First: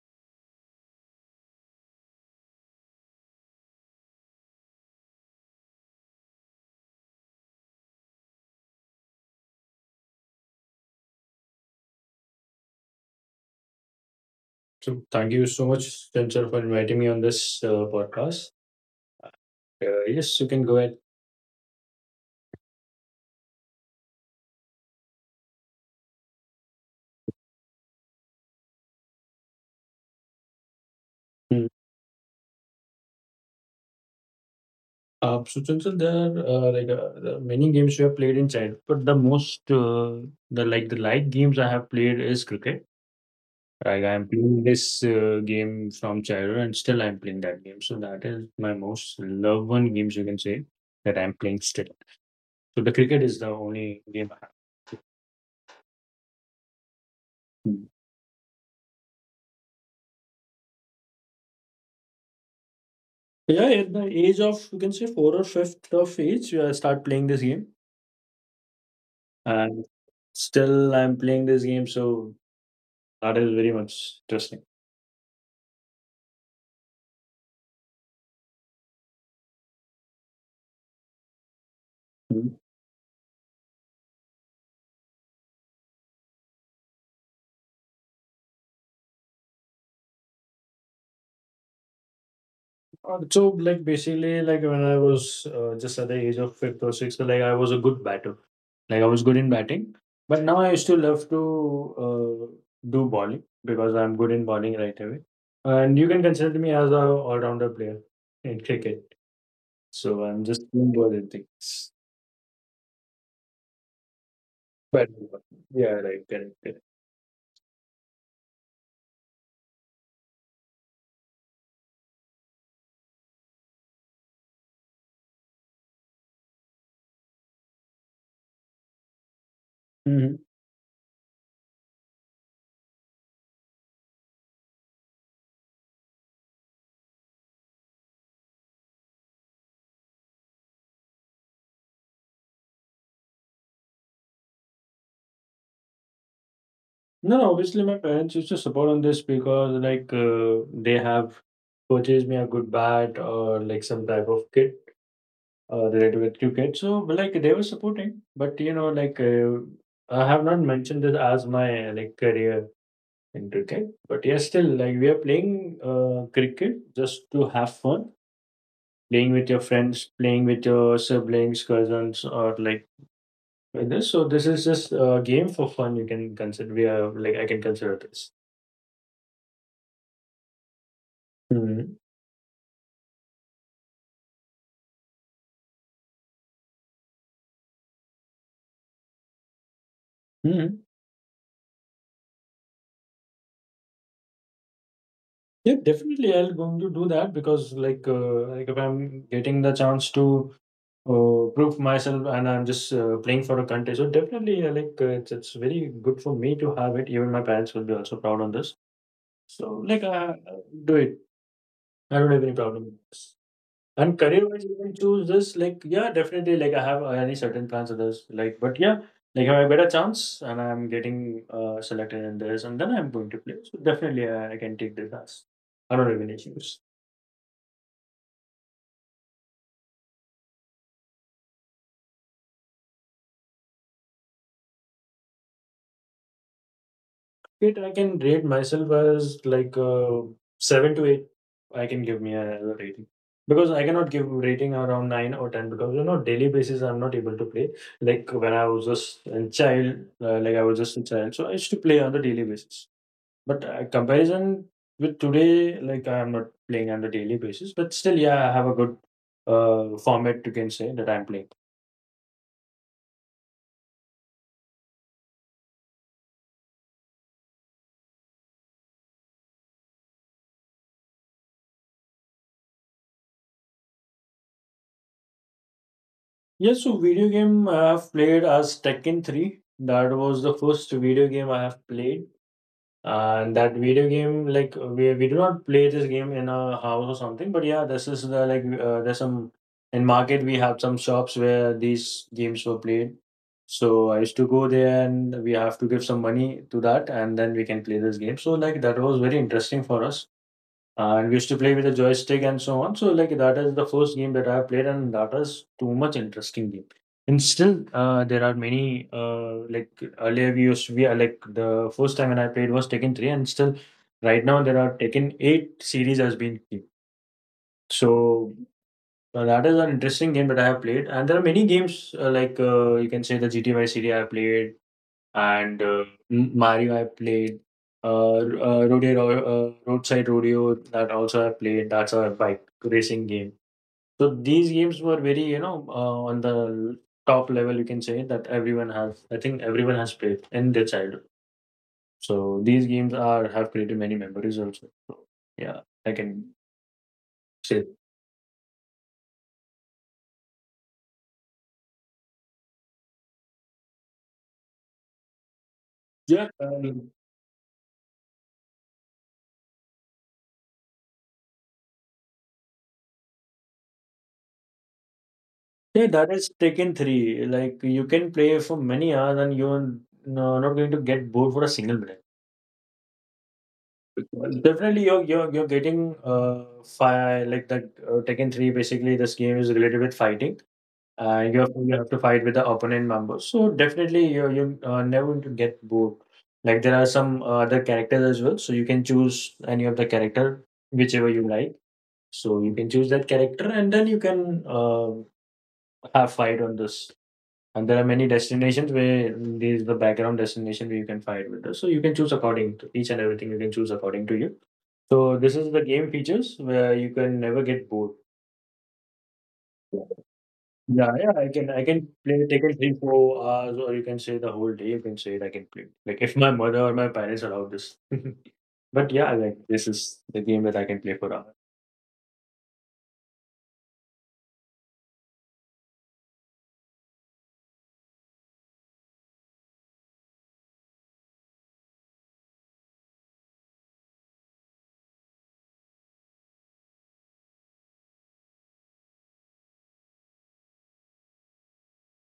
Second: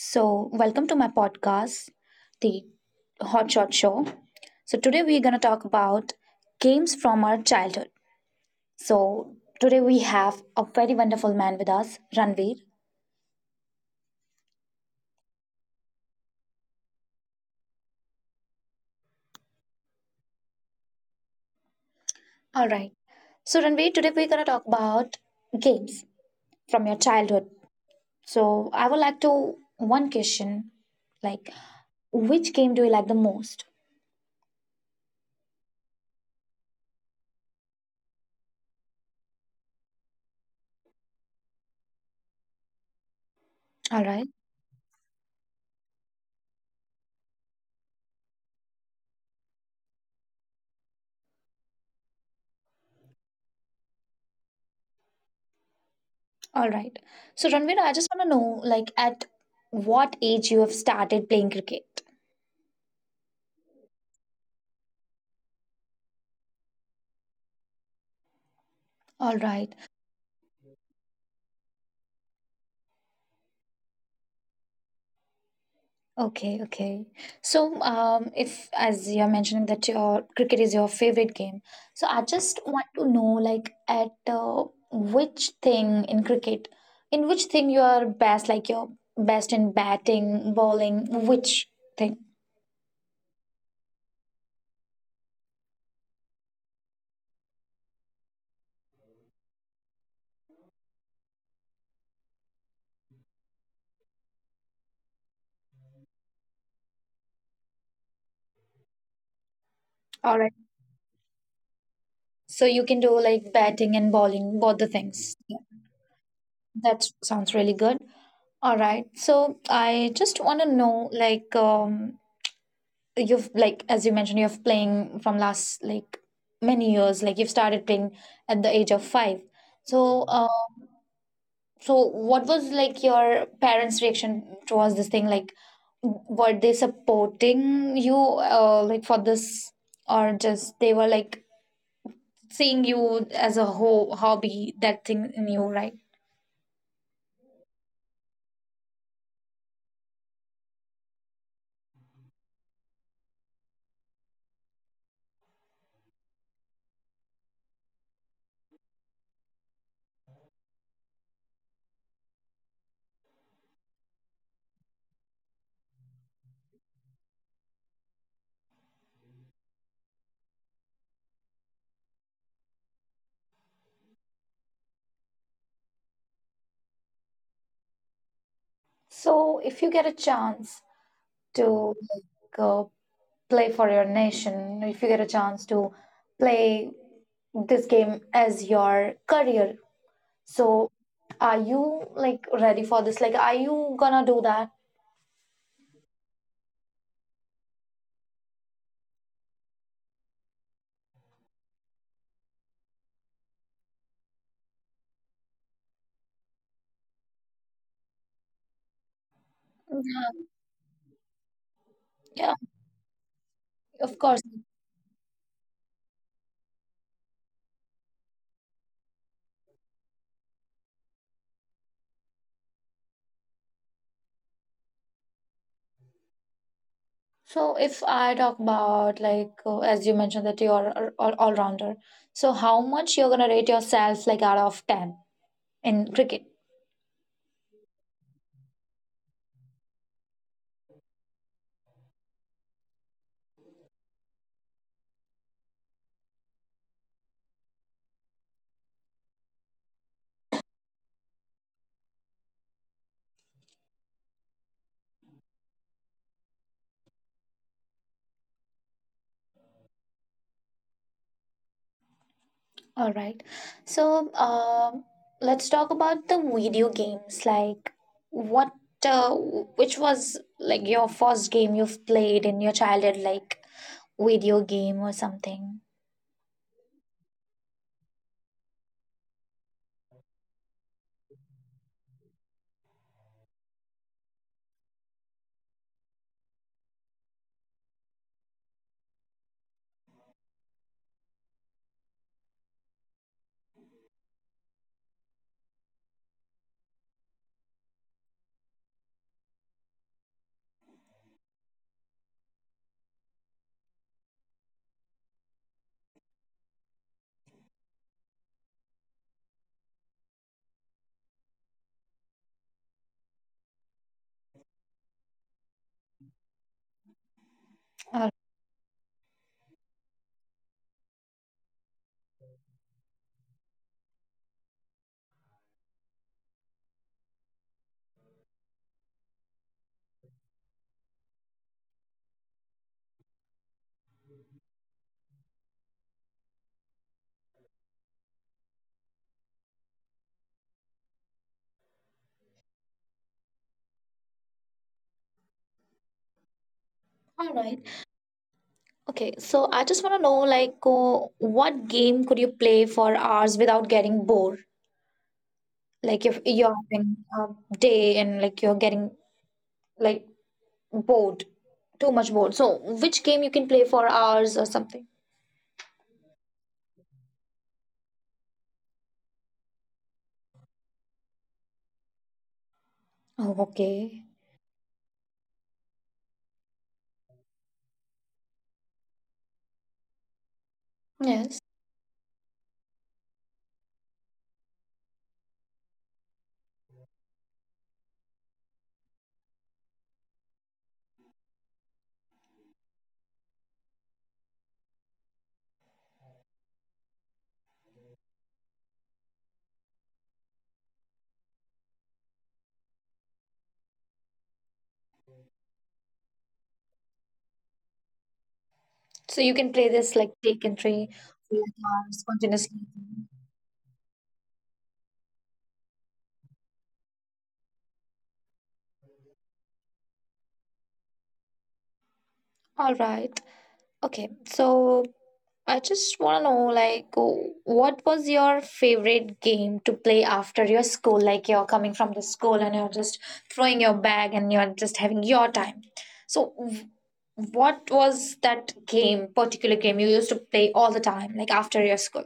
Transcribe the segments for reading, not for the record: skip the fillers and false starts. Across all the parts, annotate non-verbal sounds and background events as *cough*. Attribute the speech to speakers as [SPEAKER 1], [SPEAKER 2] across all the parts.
[SPEAKER 1] Welcome to my podcast, The Hot Shot Show. Today we're going to talk about games from our childhood. So, Today we have a very wonderful man with us, Ranveer.
[SPEAKER 2] So thank you so much, Chancellor, for inviting me on this podcast. Yes, you can go ahead.
[SPEAKER 1] All right. So, Ranveer, today we're going to talk about games from your childhood. So, I would like to one question like,
[SPEAKER 2] Hmm.
[SPEAKER 1] which game do you like the most?
[SPEAKER 2] So, Chancellor, there are many games you have played in childhood, but the most the like the light games I have played is cricket. Like
[SPEAKER 1] All
[SPEAKER 2] I am
[SPEAKER 1] right.
[SPEAKER 2] playing this game from childhood, and still I am playing that game. So that is my most loved one games you can say that I am playing still. So the cricket is the only game I have.
[SPEAKER 1] All right. So, Ranveer,
[SPEAKER 2] Mm.
[SPEAKER 1] I just want to know, like, at what age you have started playing cricket?
[SPEAKER 2] Yeah, at the age of you can say four or fifth of age, I start playing this game.
[SPEAKER 1] All right.
[SPEAKER 2] And still, I'm playing this game, so that is very much interesting.
[SPEAKER 1] Okay. Okay. So, if as you're mentioning that your cricket is your favorite game, so I
[SPEAKER 2] Mhm.
[SPEAKER 1] just want to know, like, at which thing in cricket, in which thing you are best, like you're best in batting, bowling, which thing?
[SPEAKER 2] When I was just at the age of fifth or sixth, like, I was a good batter. Like, I was good in batting. But now I still love to uh, do bowling because I'm good in bowling right away. And you can consider me as a all-rounder player in cricket. So
[SPEAKER 1] All
[SPEAKER 2] I'm
[SPEAKER 1] right.
[SPEAKER 2] just doing both the things.
[SPEAKER 1] So you can do like batting and bowling, both the
[SPEAKER 2] But
[SPEAKER 1] things. Yeah,
[SPEAKER 2] yeah, right, correct,
[SPEAKER 1] that sounds really good. All right. So I just want to know, like, you've like as you mentioned, you're playing from last like many years. Like you've started playing at the age of five. So,
[SPEAKER 2] correct.
[SPEAKER 1] so what was like your parents' reaction towards this thing? Like, were they supporting you, like for this, or just they were like seeing you as a ho hobby, that thing in you, right?
[SPEAKER 2] No, no, obviously my parents used to support on this because like they have purchased me a good bat or like some type of kit related with cricket. So but, like they were supporting, but you know like I have not mentioned this as my like career in cricket. But yes, still like we are playing cricket just to have fun, playing with your friends, playing with your siblings, cousins, or like this. So this is just a game for fun. You can consider we are like I can consider this.
[SPEAKER 1] So, if you get a chance
[SPEAKER 2] Hmm.
[SPEAKER 1] to like, play for your nation, if you get a chance to play this game as your career,
[SPEAKER 2] Hmm.
[SPEAKER 1] so are you like ready for this, like are you gonna do that?
[SPEAKER 2] Yeah, definitely. I'll going to do that because, if I'm getting the chance to prove myself and I'm just playing for a country, so definitely, it's very good for me to have it. Even my parents will be also proud on this. So,
[SPEAKER 1] Yeah,
[SPEAKER 2] do it. I don't have any
[SPEAKER 1] yeah,
[SPEAKER 2] problem with this. And
[SPEAKER 1] of course.
[SPEAKER 2] career-wise, you can choose this. Like, yeah, definitely. Like, I have any certain plans of this. Like, but yeah, like, if I get a chance and I'm getting selected in this, and then I'm going to play. So definitely, I can take this as. I don't have any issues.
[SPEAKER 1] So if I talk about like as you mentioned that you're all-rounder, so how much you're gonna rate yourself like out of 10 in cricket?
[SPEAKER 2] It I can rate myself as like seven to eight. I can give me a rating because I cannot give rating around nine or ten because you know daily basis I'm not able to play. Like when I was just a child, I was just a child, so I used to play on the daily basis. But comparison with today, like I'm not playing on the daily basis, but still, yeah, I have a good format you can say that I'm playing.
[SPEAKER 1] All right. So let's talk about the video games. Like, what, which was like your first game you've played in your childhood, like video game or something?
[SPEAKER 2] Yes, so video game I have played as Tekken 3. That was the first video game I have played. And that video game, like we do not play this game in a house or something, but yeah, this is the like there's some in market we have some shops where these games were played. So I used to go there and we have to give some money to that and then we can play this game. So like that was very interesting for us. And we used to play with a joystick and so on. So like that is the first game that I have played, and that is too much interesting game. And still, there are many like earlier we used we are like the first time when I played was Tekken three, and still right now there are Tekken eight series has been kept.
[SPEAKER 1] All
[SPEAKER 2] So that is an interesting game that I have played, and there are many games you can say the GTA series I have played, and Mario I played. Rodeo, roadside rodeo that also I played. That's a bike racing game. So these games were very, you know, on the top level. You can say that everyone has. I think everyone has played in their childhood. So these games are have created many memories also. So, yeah, I can
[SPEAKER 1] all
[SPEAKER 2] say
[SPEAKER 1] right. Okay. So I just want to know, like, what game could you play for hours without getting bored? Like, if
[SPEAKER 2] yeah.
[SPEAKER 1] you're having a day and like you're getting like bored, too much bored. So, which game you can play for hours or something?
[SPEAKER 2] Yeah, that is Taken 3. Like, you can play for many hours and you're n- no, not going to get bored for a single minute.
[SPEAKER 1] Oh, okay.
[SPEAKER 2] Definitely, you're getting fire like that. Tekken Three basically, this game is related with fighting.
[SPEAKER 1] Yes.
[SPEAKER 2] You have to fight with the opponent members. So definitely, you never going to get bored. Like there are some other characters as well, so you can choose any of the character whichever you like. So you can choose that character, and then you can have fight on this. And there are many destinations where these the background destination where you can fight with this. So you can choose according to each and everything. You can choose according to you. So this is the game features where you can never get bored.
[SPEAKER 1] So you can play this like take and
[SPEAKER 2] Yeah,
[SPEAKER 1] tray
[SPEAKER 2] yeah, I
[SPEAKER 1] for
[SPEAKER 2] can
[SPEAKER 1] like
[SPEAKER 2] I can play taking
[SPEAKER 1] hours.
[SPEAKER 2] three, 4 hours, or you can say the whole day, you can say it, I can play. Like if my mother or my parents allow this. *laughs* But yeah, like this is the game that I can play for hours.
[SPEAKER 1] All right. Okay. So I just want to know like what was your favorite game to play after your school? Like you're coming from the school and you're just throwing your bag and you're just having your time. So what was that game, particular game you used to play all the time, like after your school?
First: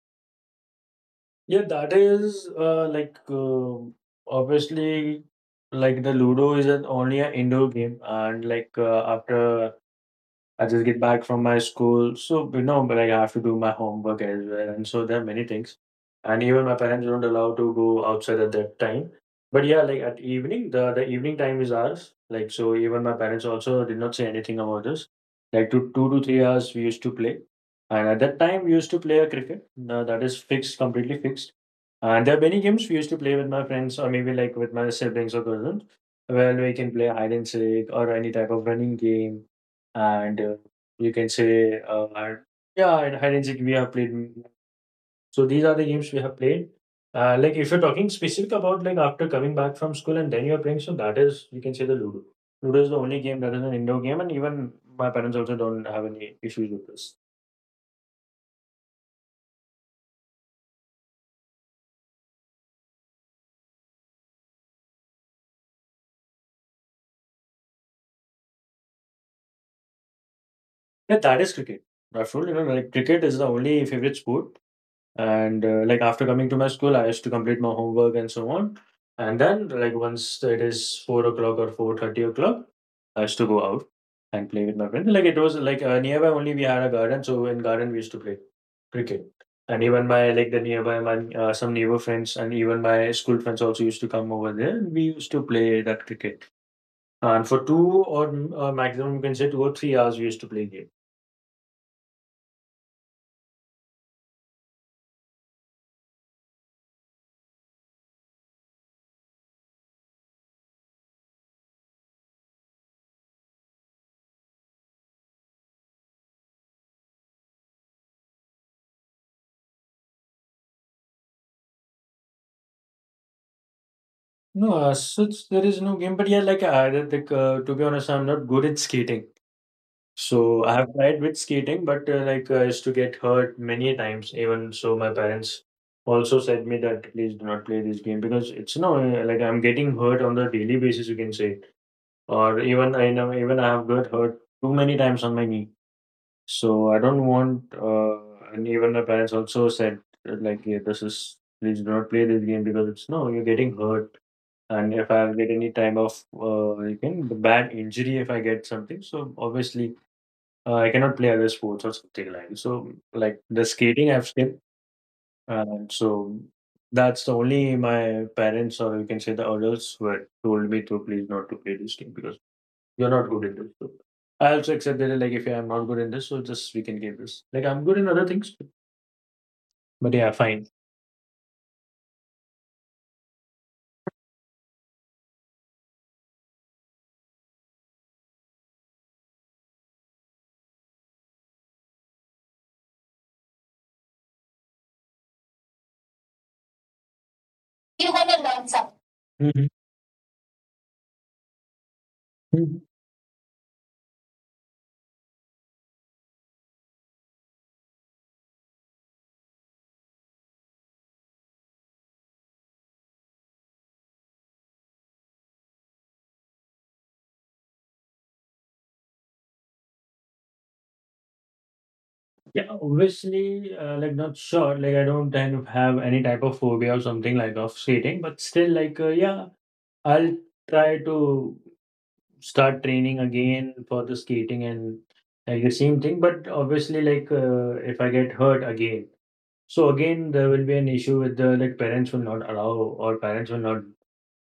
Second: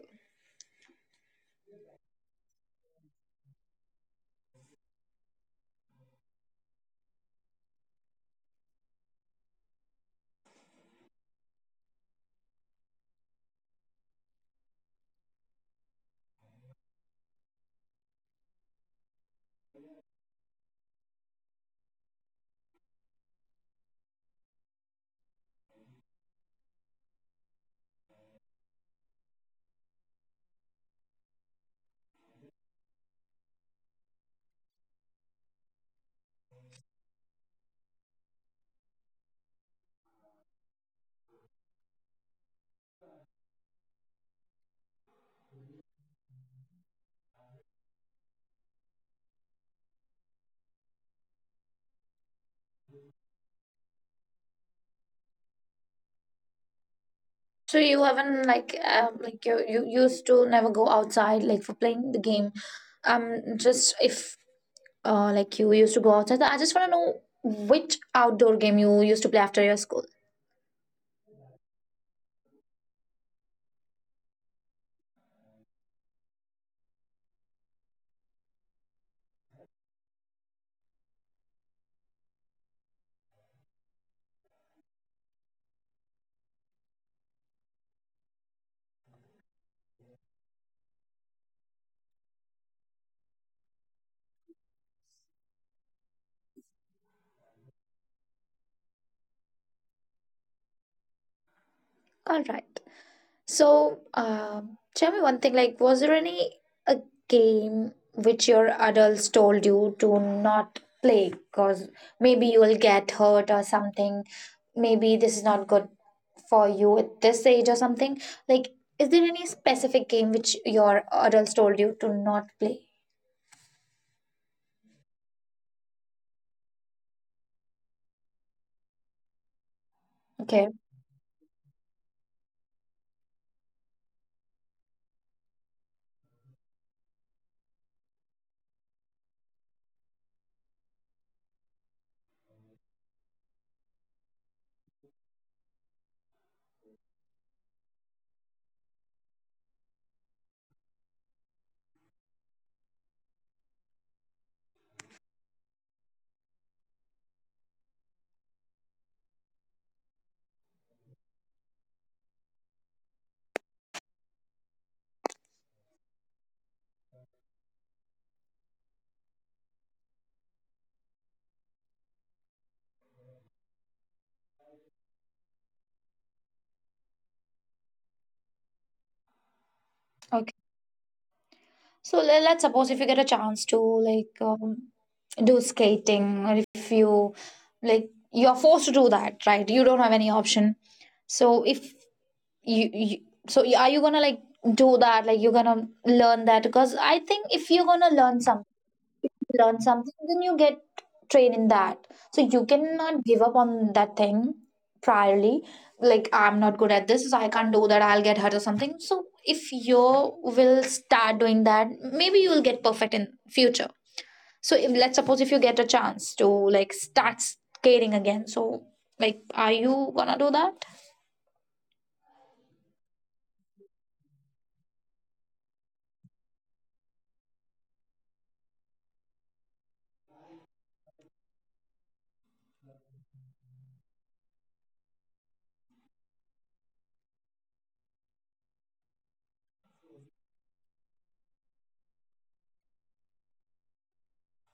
[SPEAKER 2] Yeah, that is obviously like the Ludo is an, only an indoor game, and like after I just get back from my school. So, you know, but like I have to do my homework as well. And so there are many things. And even my parents don't allow to go outside at that time. But yeah, like at evening, the evening time is ours. Like, so even my parents also did not say anything about this. Like 2 to 3 hours we used to play. And at that time we used to play a cricket. Now that is fixed, completely fixed. And there are many games we used to play with my friends or maybe like with my siblings or cousins, where we can play hide and seek or any type of running game and you can say yeah, and hide and seek we have played. So these are the games we have played. Like if you're talking specific about like after coming back from school and then you're playing, so that is you can say the ludo. Is the only game that is an indoor game, and even my parents also don't have any issues with this.
[SPEAKER 1] So you haven't like you used to never go outside like for playing the game. Just if like you used to go outside. I just want to know which outdoor game you used to play after your school.
[SPEAKER 2] Yeah, that is cricket. Absolutely, you know, like cricket is the only favorite sport. And like after coming to my school, I used to complete my homework and so on, and then like once it is 4 o'clock or 4:30 o'clock, I used to go out and play with my friends. Like it was like nearby only, we had a garden, so in garden we used to play cricket. And even my like the nearby my some neighbor friends and even my school friends also used to come over there. And we used to play that cricket. And for two or maximum you can say 2 or 3 hours we used to play game.
[SPEAKER 1] All right. So, tell me one thing, like, was there any a game which your adults told you to not play because maybe you will get hurt or something? Maybe this is not good for you at this age or something. Like, is there any specific game which your adults told you to not play?
[SPEAKER 2] No, such there is no game, but yeah, like I, like to be honest, I'm not good at skating. So
[SPEAKER 1] Okay,
[SPEAKER 2] I have tried with skating, but I used to get hurt many times. Even so, my parents also said me that please do not play this game because it's no like I'm getting hurt on the daily basis, you can say, or even I know even I have got hurt too many times on my knee. So I don't want. And even my parents also said like, yeah, this is please do not play this game because it's no you're getting hurt. And if I get any time of you can bad injury if I get something, so obviously I cannot play other sports or something like so. Like the skating, I've skipped, and so that's the only my parents or you can say the adults were told me to please not to play this game because you're not good in this. So I also accept that like if I'm not good in this, so just we can give this. Like I'm good in other things, but yeah,
[SPEAKER 1] okay.
[SPEAKER 2] fine.
[SPEAKER 1] So let's suppose if you get a chance to like do skating, or if you like you're forced to do that, right? You don't have any option. So if you so are you gonna like do that, like you're gonna learn that? Because I think if you're gonna learn something,
[SPEAKER 2] Mhm.
[SPEAKER 1] then you get trained in that, so you
[SPEAKER 2] Mhm.
[SPEAKER 1] cannot give up on that thing priorly, like I'm not good at this, so I can't do that, I'll get hurt or something. So if you will start doing that, maybe you will get perfect in future. So if, let's suppose if you get a chance to like start skating again. So like, are you gonna do that?
[SPEAKER 2] Yeah, obviously, like not sure. Like I don't kind of have any type of phobia or something like of skating, but still, yeah, I'll try to start training again for the skating and like the same thing, but obviously if I get hurt again. So again there will be an issue with the, like, parents will not allow, or parents will not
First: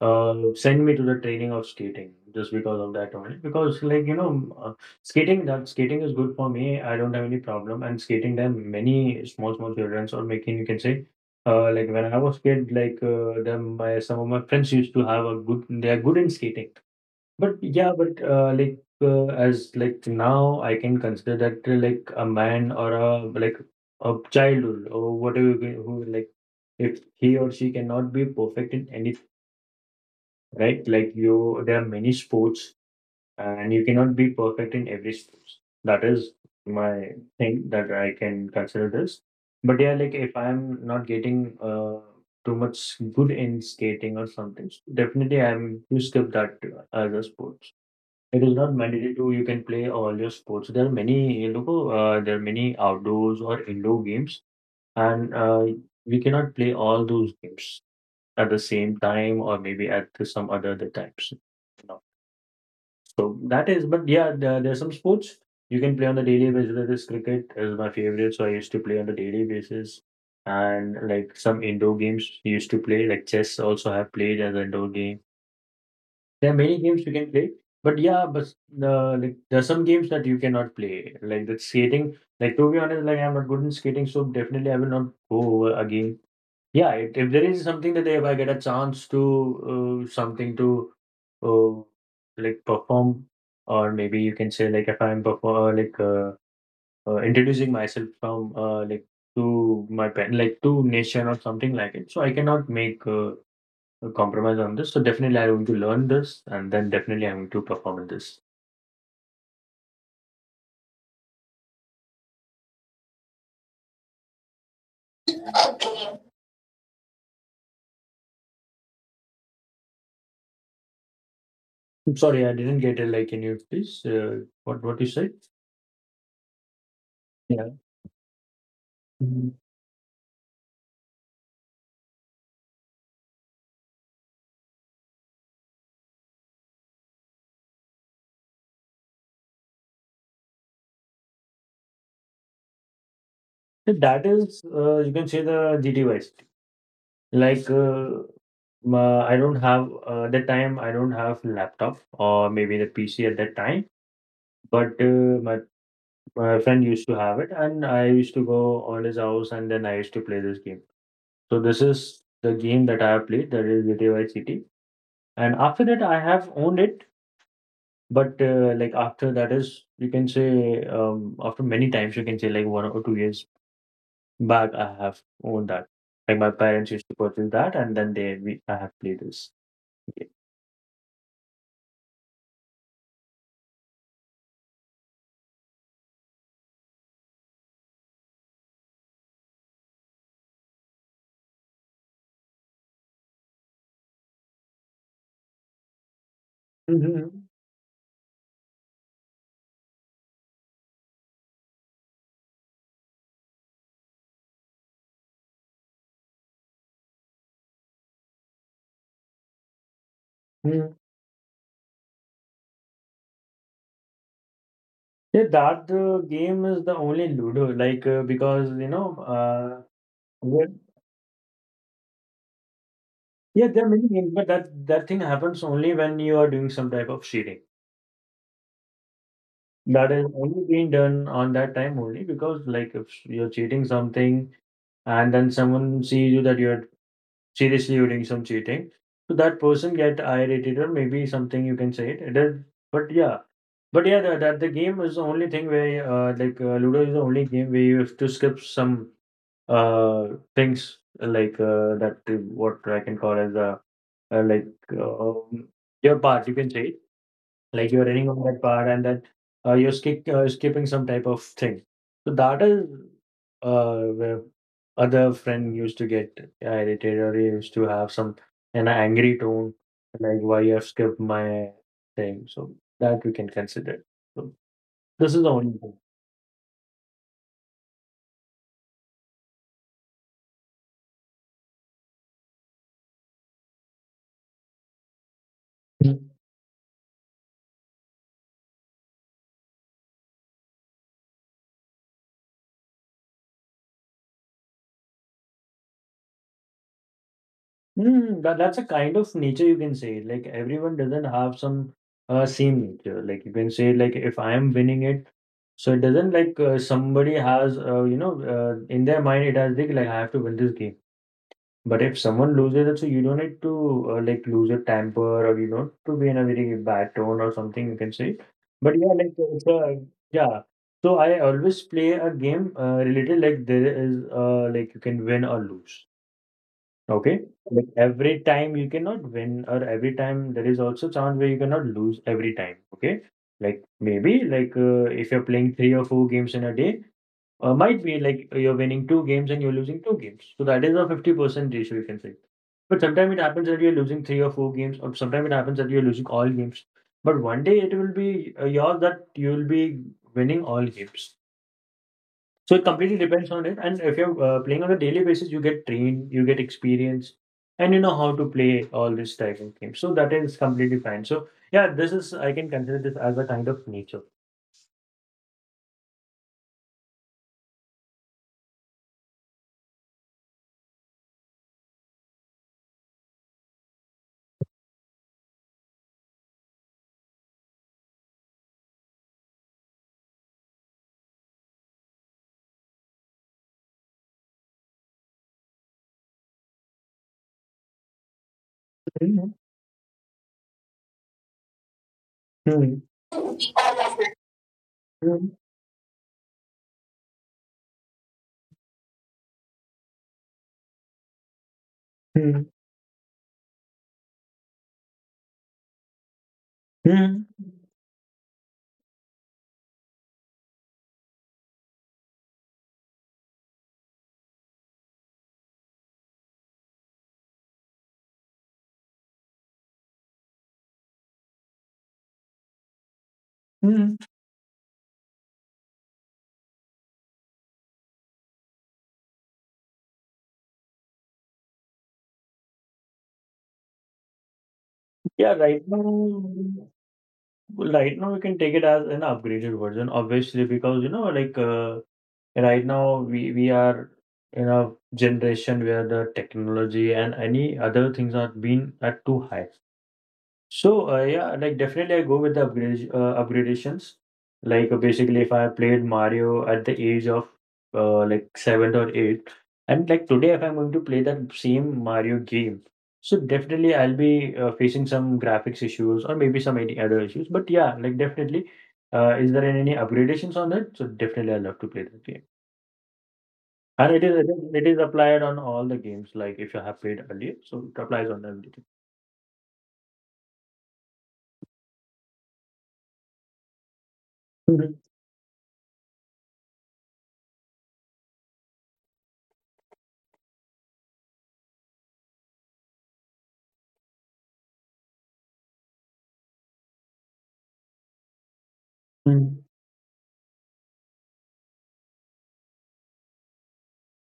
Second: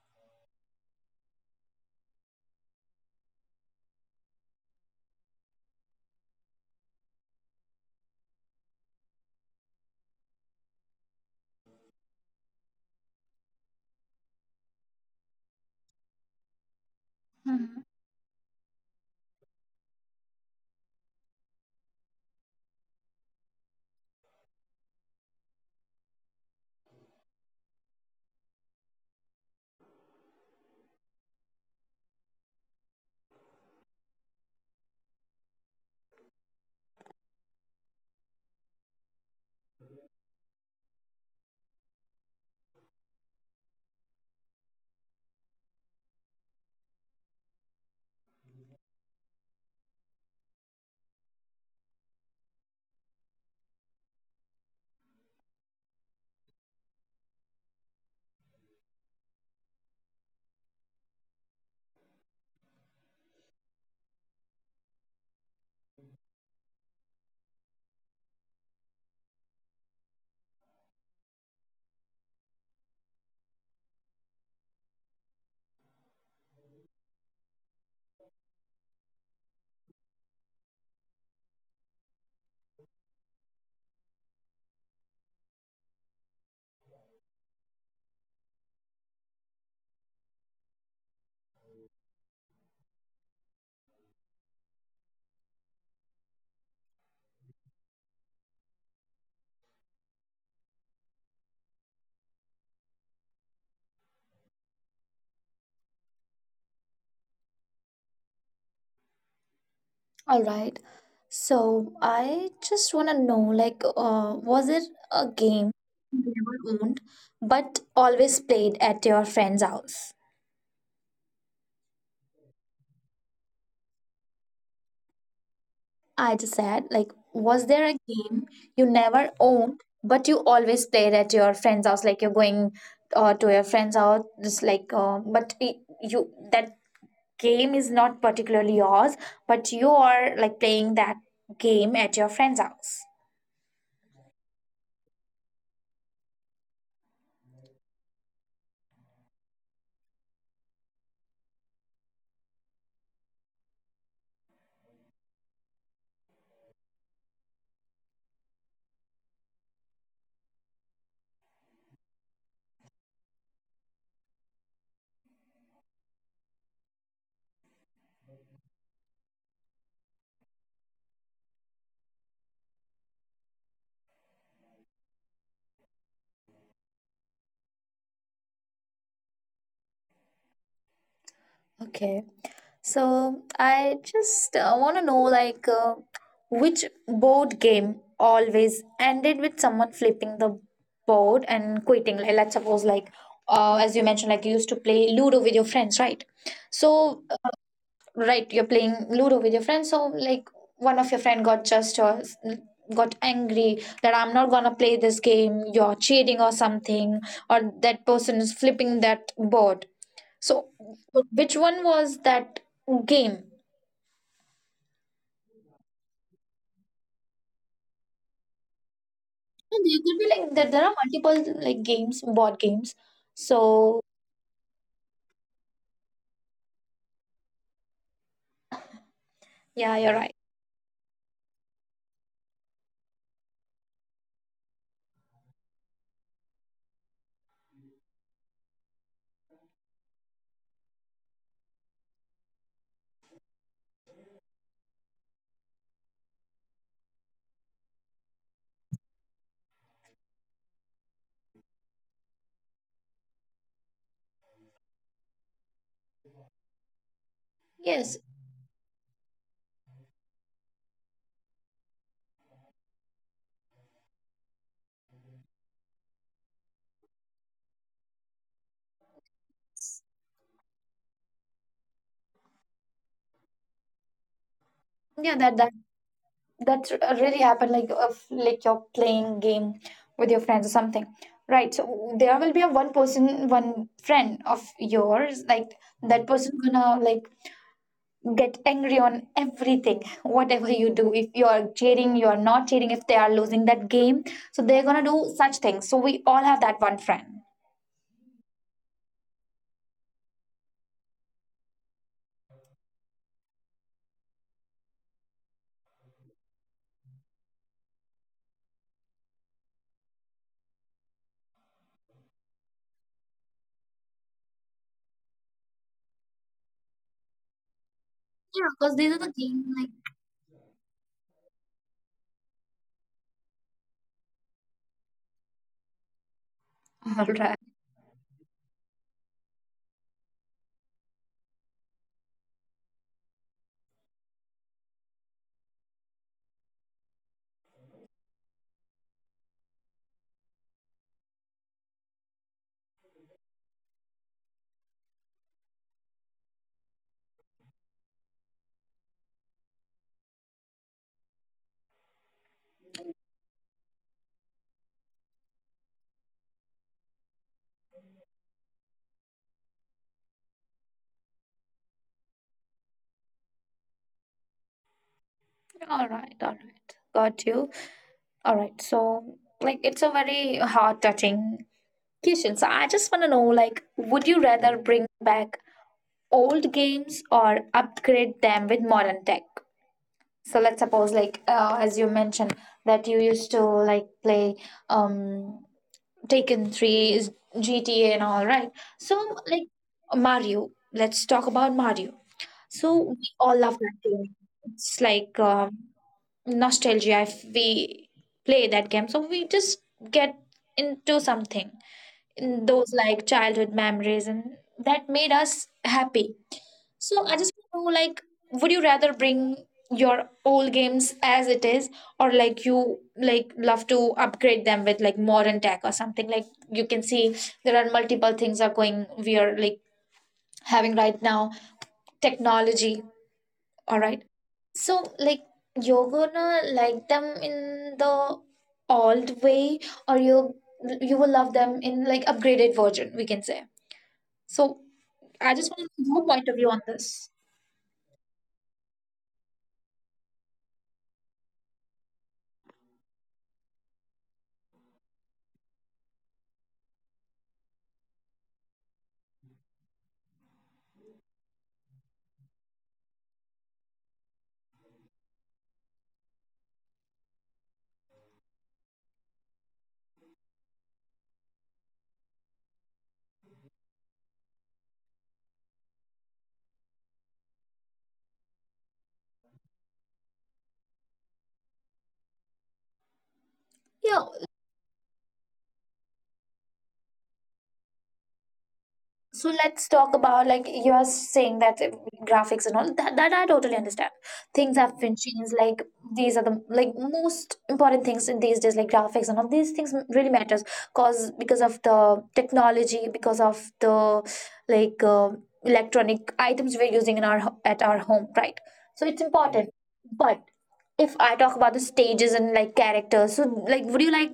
[SPEAKER 2] send me to the training of skating just because of that. Only because, skating, that skating is good for me, I don't have any problem. And skating, there are many small small children or making, you can say, like when I was kid, like them my some of my friends used to have a good, they are good in skating. But
[SPEAKER 1] Mhm.
[SPEAKER 2] yeah, but like as, like, now I can consider that, like, a man or a, like, a childhood or whatever you can- who, like, if he or she cannot be perfect in any, right? Like, you, there are many sports, and you cannot be perfect in every sports. That is my thing that I can consider this. But yeah, like if I'm not getting too much good in skating or something, definitely I'm to skip that as a sport. It is not mandatory to, you can play all your sports. There are many, you know, there are many outdoors or indoor games, and we cannot play all those games at the same time, or maybe at the- some other the times. No. So that is, but yeah, there are some sports you can play on the daily basis. That is, cricket is my favorite, so I used to play on the daily basis, and like some indoor games you used to play, like chess also have played as an indoor game. There are many games you can play, but yeah, but like there are some games that you cannot play, like the skating. Like, to be honest, like I'm not good in skating, so definitely I will not go over again. Yeah, it, if there is something that if I get a chance to something to uh, like perform, or maybe you can say like if I'm perform introducing myself from like to my pen, like to nation or something like it, so I cannot make. Compromise on this. So definitely I'm going to learn this, and then definitely I'm going to perform in this.
[SPEAKER 1] All right. So I just want to know, like, was it a game you never owned, but always played at your friend's house?
[SPEAKER 2] I'm sorry, I didn't get it. Like, can you please, what you said?
[SPEAKER 1] I just said, like, was
[SPEAKER 2] Yeah.
[SPEAKER 1] there a game you never
[SPEAKER 2] Mhm.
[SPEAKER 1] owned, but you always played at your friend's house? Like, you're going to your friend's house, just like, but you that game is not particularly yours, but you are like playing that game at your friend's house.
[SPEAKER 2] So that is, you can say, the GT Vice. Like, ma- I don't have, that time I don't have laptop, or maybe the PC at that time, but my friend used to have it, and I used to go on his house and then I used to play this game. So this is the game that I have played, that is GTA City. And after that, I have owned it. But, like, after that is, you can say, after many times, you can say, like, 1 or 2 years back, I have owned that. Like, my parents used to purchase that, and then they, we, I have played this game.
[SPEAKER 1] Okay. So I just want to know like which board game always ended with someone flipping the board and quitting. Like let's suppose like as you mentioned like you used to play Ludo with your friends, right? So
[SPEAKER 2] Mm-hmm.
[SPEAKER 1] right, you're playing Ludo with your friends, so like one of your friend got just or got angry that I'm not gonna play this game, you're cheating or something, or that person is flipping that board. So
[SPEAKER 2] Hmm.
[SPEAKER 1] which one was that game?
[SPEAKER 2] Yeah, that game is the only Ludo, because you know,
[SPEAKER 1] And there could be like
[SPEAKER 2] well,
[SPEAKER 1] that there are multiple like games, board games,
[SPEAKER 2] yeah, there are
[SPEAKER 1] so
[SPEAKER 2] many games, but that thing happens only when you are doing some type of cheating.
[SPEAKER 1] yeah,
[SPEAKER 2] That
[SPEAKER 1] you're
[SPEAKER 2] is
[SPEAKER 1] right.
[SPEAKER 2] only being done on that time only because, like, if you're cheating something and then someone sees you that you're seriously you're doing some cheating, so that person get irritated, or maybe something you can say, it is. But yeah, but yeah, that, that the game is the only thing where ludo is the only game where you have to skip some uh things, that what I can call as uh, like uh, um, your part, you can say, like you're
[SPEAKER 1] Yes,
[SPEAKER 2] running on that part, and then you're skip, skipping some type of thing. So that is where other friend used to get irritated, or he used to have some an angry tone, like why you have skipped my thing. So that we can consider. So this
[SPEAKER 1] yeah,
[SPEAKER 2] is the
[SPEAKER 1] that
[SPEAKER 2] only
[SPEAKER 1] that that really happened like like you're playing game with your friends or something, right? So there will be a one person, one friend of yours, like that
[SPEAKER 2] thing.
[SPEAKER 1] person gonna like get angry on everything *laughs* whatever you do, if you are cheering, you are not cheering, if they are losing that game, so they're gonna do such things. So we all have that one friend.
[SPEAKER 2] Mm, that, that's a kind of nature, you can say. Like, everyone doesn't have some same nature. Like, you can say, like if I am winning it, so it doesn't, like somebody has, in their mind it has like I have to win this game. But if someone loses it, so you don't need to like lose your temper, or you know, to be in a very bad tone or something, you can say.
[SPEAKER 1] Yeah, because
[SPEAKER 2] But yeah,
[SPEAKER 1] these are the
[SPEAKER 2] like
[SPEAKER 1] game,
[SPEAKER 2] it's a, yeah. So I always play a game related, like there is like you can win or lose.
[SPEAKER 1] like *laughs* all
[SPEAKER 2] Okay.
[SPEAKER 1] right,
[SPEAKER 2] Like every time you cannot win, or every time there is also chance where you cannot lose every time. Okay. Like maybe if you're playing three or four games in a day, or might be like you're winning two games and you're losing two games. So that is a 50% ratio, you can say. But sometimes it happens that you're losing three or four games, or sometimes it happens that you're losing all games. But one day it will be yours, that you will be winning all games. So it completely depends on it. And if you're playing on a daily basis, you get trained, you get experience, and you know how to play all this type of games. So that is completely fine. So yeah, this is I can consider this as a kind of nature.
[SPEAKER 1] all right, got you. All right. So like it's a very heart touching Kishan, so I just want to know like, would you rather bring back old games or upgrade them with modern tech? So let's suppose, like, as you mentioned, that you used to like play um Taken 3, is GTA, and all, right? So,
[SPEAKER 2] Mhm.
[SPEAKER 1] like, Mario, let's talk about Mario. So,
[SPEAKER 2] Mhm.
[SPEAKER 1] we all love that game. It's like
[SPEAKER 2] Mhm.
[SPEAKER 1] nostalgia if we play that game. So, we just get into something in
[SPEAKER 2] Mhm.
[SPEAKER 1] those like childhood memories, and that made us happy. So I
[SPEAKER 2] Mhm.
[SPEAKER 1] just want to know like would you rather bring your old games as it is, or like you like love to upgrade them with like modern tech or something, like you can see there are multiple things are going, we are like having right now technology. All
[SPEAKER 2] Mhm.
[SPEAKER 1] right. So like you're gonna like them in the old way, or you will love them in like upgraded version, we can say. So I
[SPEAKER 2] Yeah,
[SPEAKER 1] just
[SPEAKER 2] right
[SPEAKER 1] want your point of view
[SPEAKER 2] now,
[SPEAKER 1] on this.
[SPEAKER 2] right now we can take it as an upgraded version, obviously, because you know, right now we are in a generation where the technology and any other things are being at too high. So yeah, like definitely I go with the upgrade upgradations. Basically, if I played Mario at the age of like seven or eight, and like today, if I'm going to play that same Mario game, so definitely I'll be facing some graphics issues, or maybe some any other issues. But yeah, like definitely, is there any upgradations on it? So definitely, I love to play that game, and
[SPEAKER 1] Yeah,
[SPEAKER 2] it is applied on all the games. Like if you have played earlier, so it applies on everything.
[SPEAKER 1] so let's talk about like you are saying that graphics and all that, that I totally understand. Things
[SPEAKER 2] Mhm.
[SPEAKER 1] have been changed. Like these are the like most important things in these days, like graphics and all these things really matters, cause because of the technology, because of the like electronic items we're using in our at our home, right? So it's
[SPEAKER 2] Mhm.
[SPEAKER 1] important. But if I talk about the stages and like characters, so like would you like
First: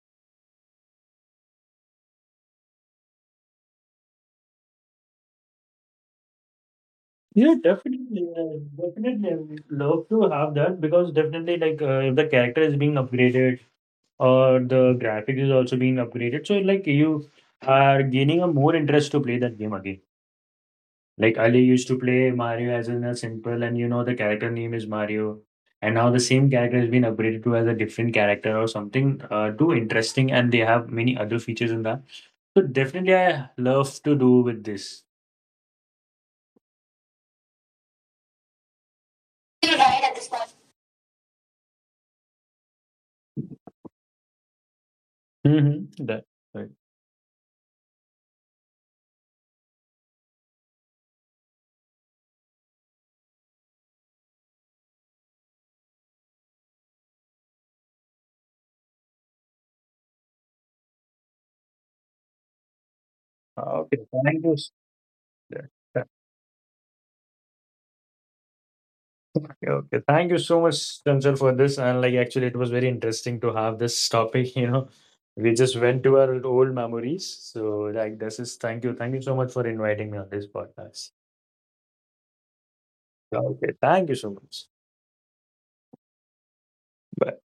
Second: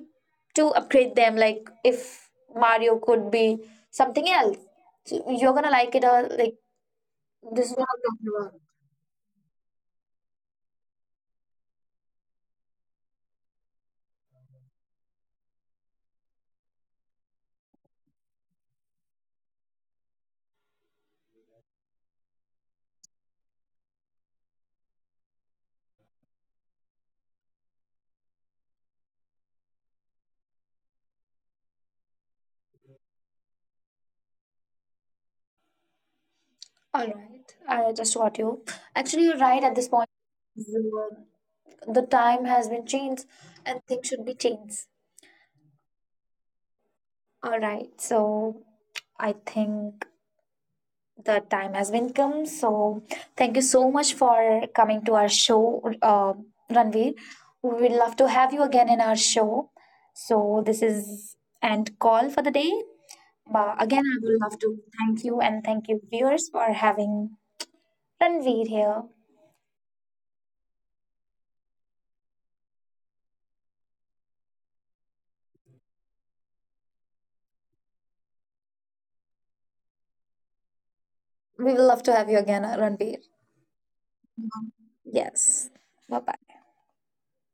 [SPEAKER 1] to upgrade them? Like if Mario could be something else, so you're gonna like it or like this is not
[SPEAKER 2] Definitely, I would love to have that because definitely, like, if the character is being upgraded, or the graphic is also being upgraded, so like you are gaining a more interest to play that game again. Like Ali used to play Mario as in a simple, and you know the character name is Mario, and now the same character has been upgraded to as a different character or something too interesting, and they have many other features in that. So definitely, I love to do with this.
[SPEAKER 1] all right. I just got you. Actually, you're right at
[SPEAKER 2] You're
[SPEAKER 1] this
[SPEAKER 2] right
[SPEAKER 1] point.
[SPEAKER 2] at this point.
[SPEAKER 1] The the time has been changed, and things should be changed.
[SPEAKER 2] Mm-hmm. That right.
[SPEAKER 1] All right, so I think the time has been come. So, thank you so much for coming to our show, Ranveer. We would love to have you again in our show. So, this is and call for the day. But
[SPEAKER 2] Okay,
[SPEAKER 1] again, I would
[SPEAKER 2] thank you.
[SPEAKER 1] love
[SPEAKER 2] S-
[SPEAKER 1] to thank you and
[SPEAKER 2] yeah,
[SPEAKER 1] thank you,
[SPEAKER 2] yeah.
[SPEAKER 1] viewers, for having Ranveer here.
[SPEAKER 2] Okay, okay. Thank you so much, Chancel, for this. And like, actually, it was very interesting to have this topic. *laughs* You know, we just went to our old memories. So, like, this is thank you so much for inviting me on this podcast.
[SPEAKER 1] We will love to have you again, Ranveer.
[SPEAKER 2] Okay, thank you so much.
[SPEAKER 1] Yes. Bye bye.
[SPEAKER 2] Bye.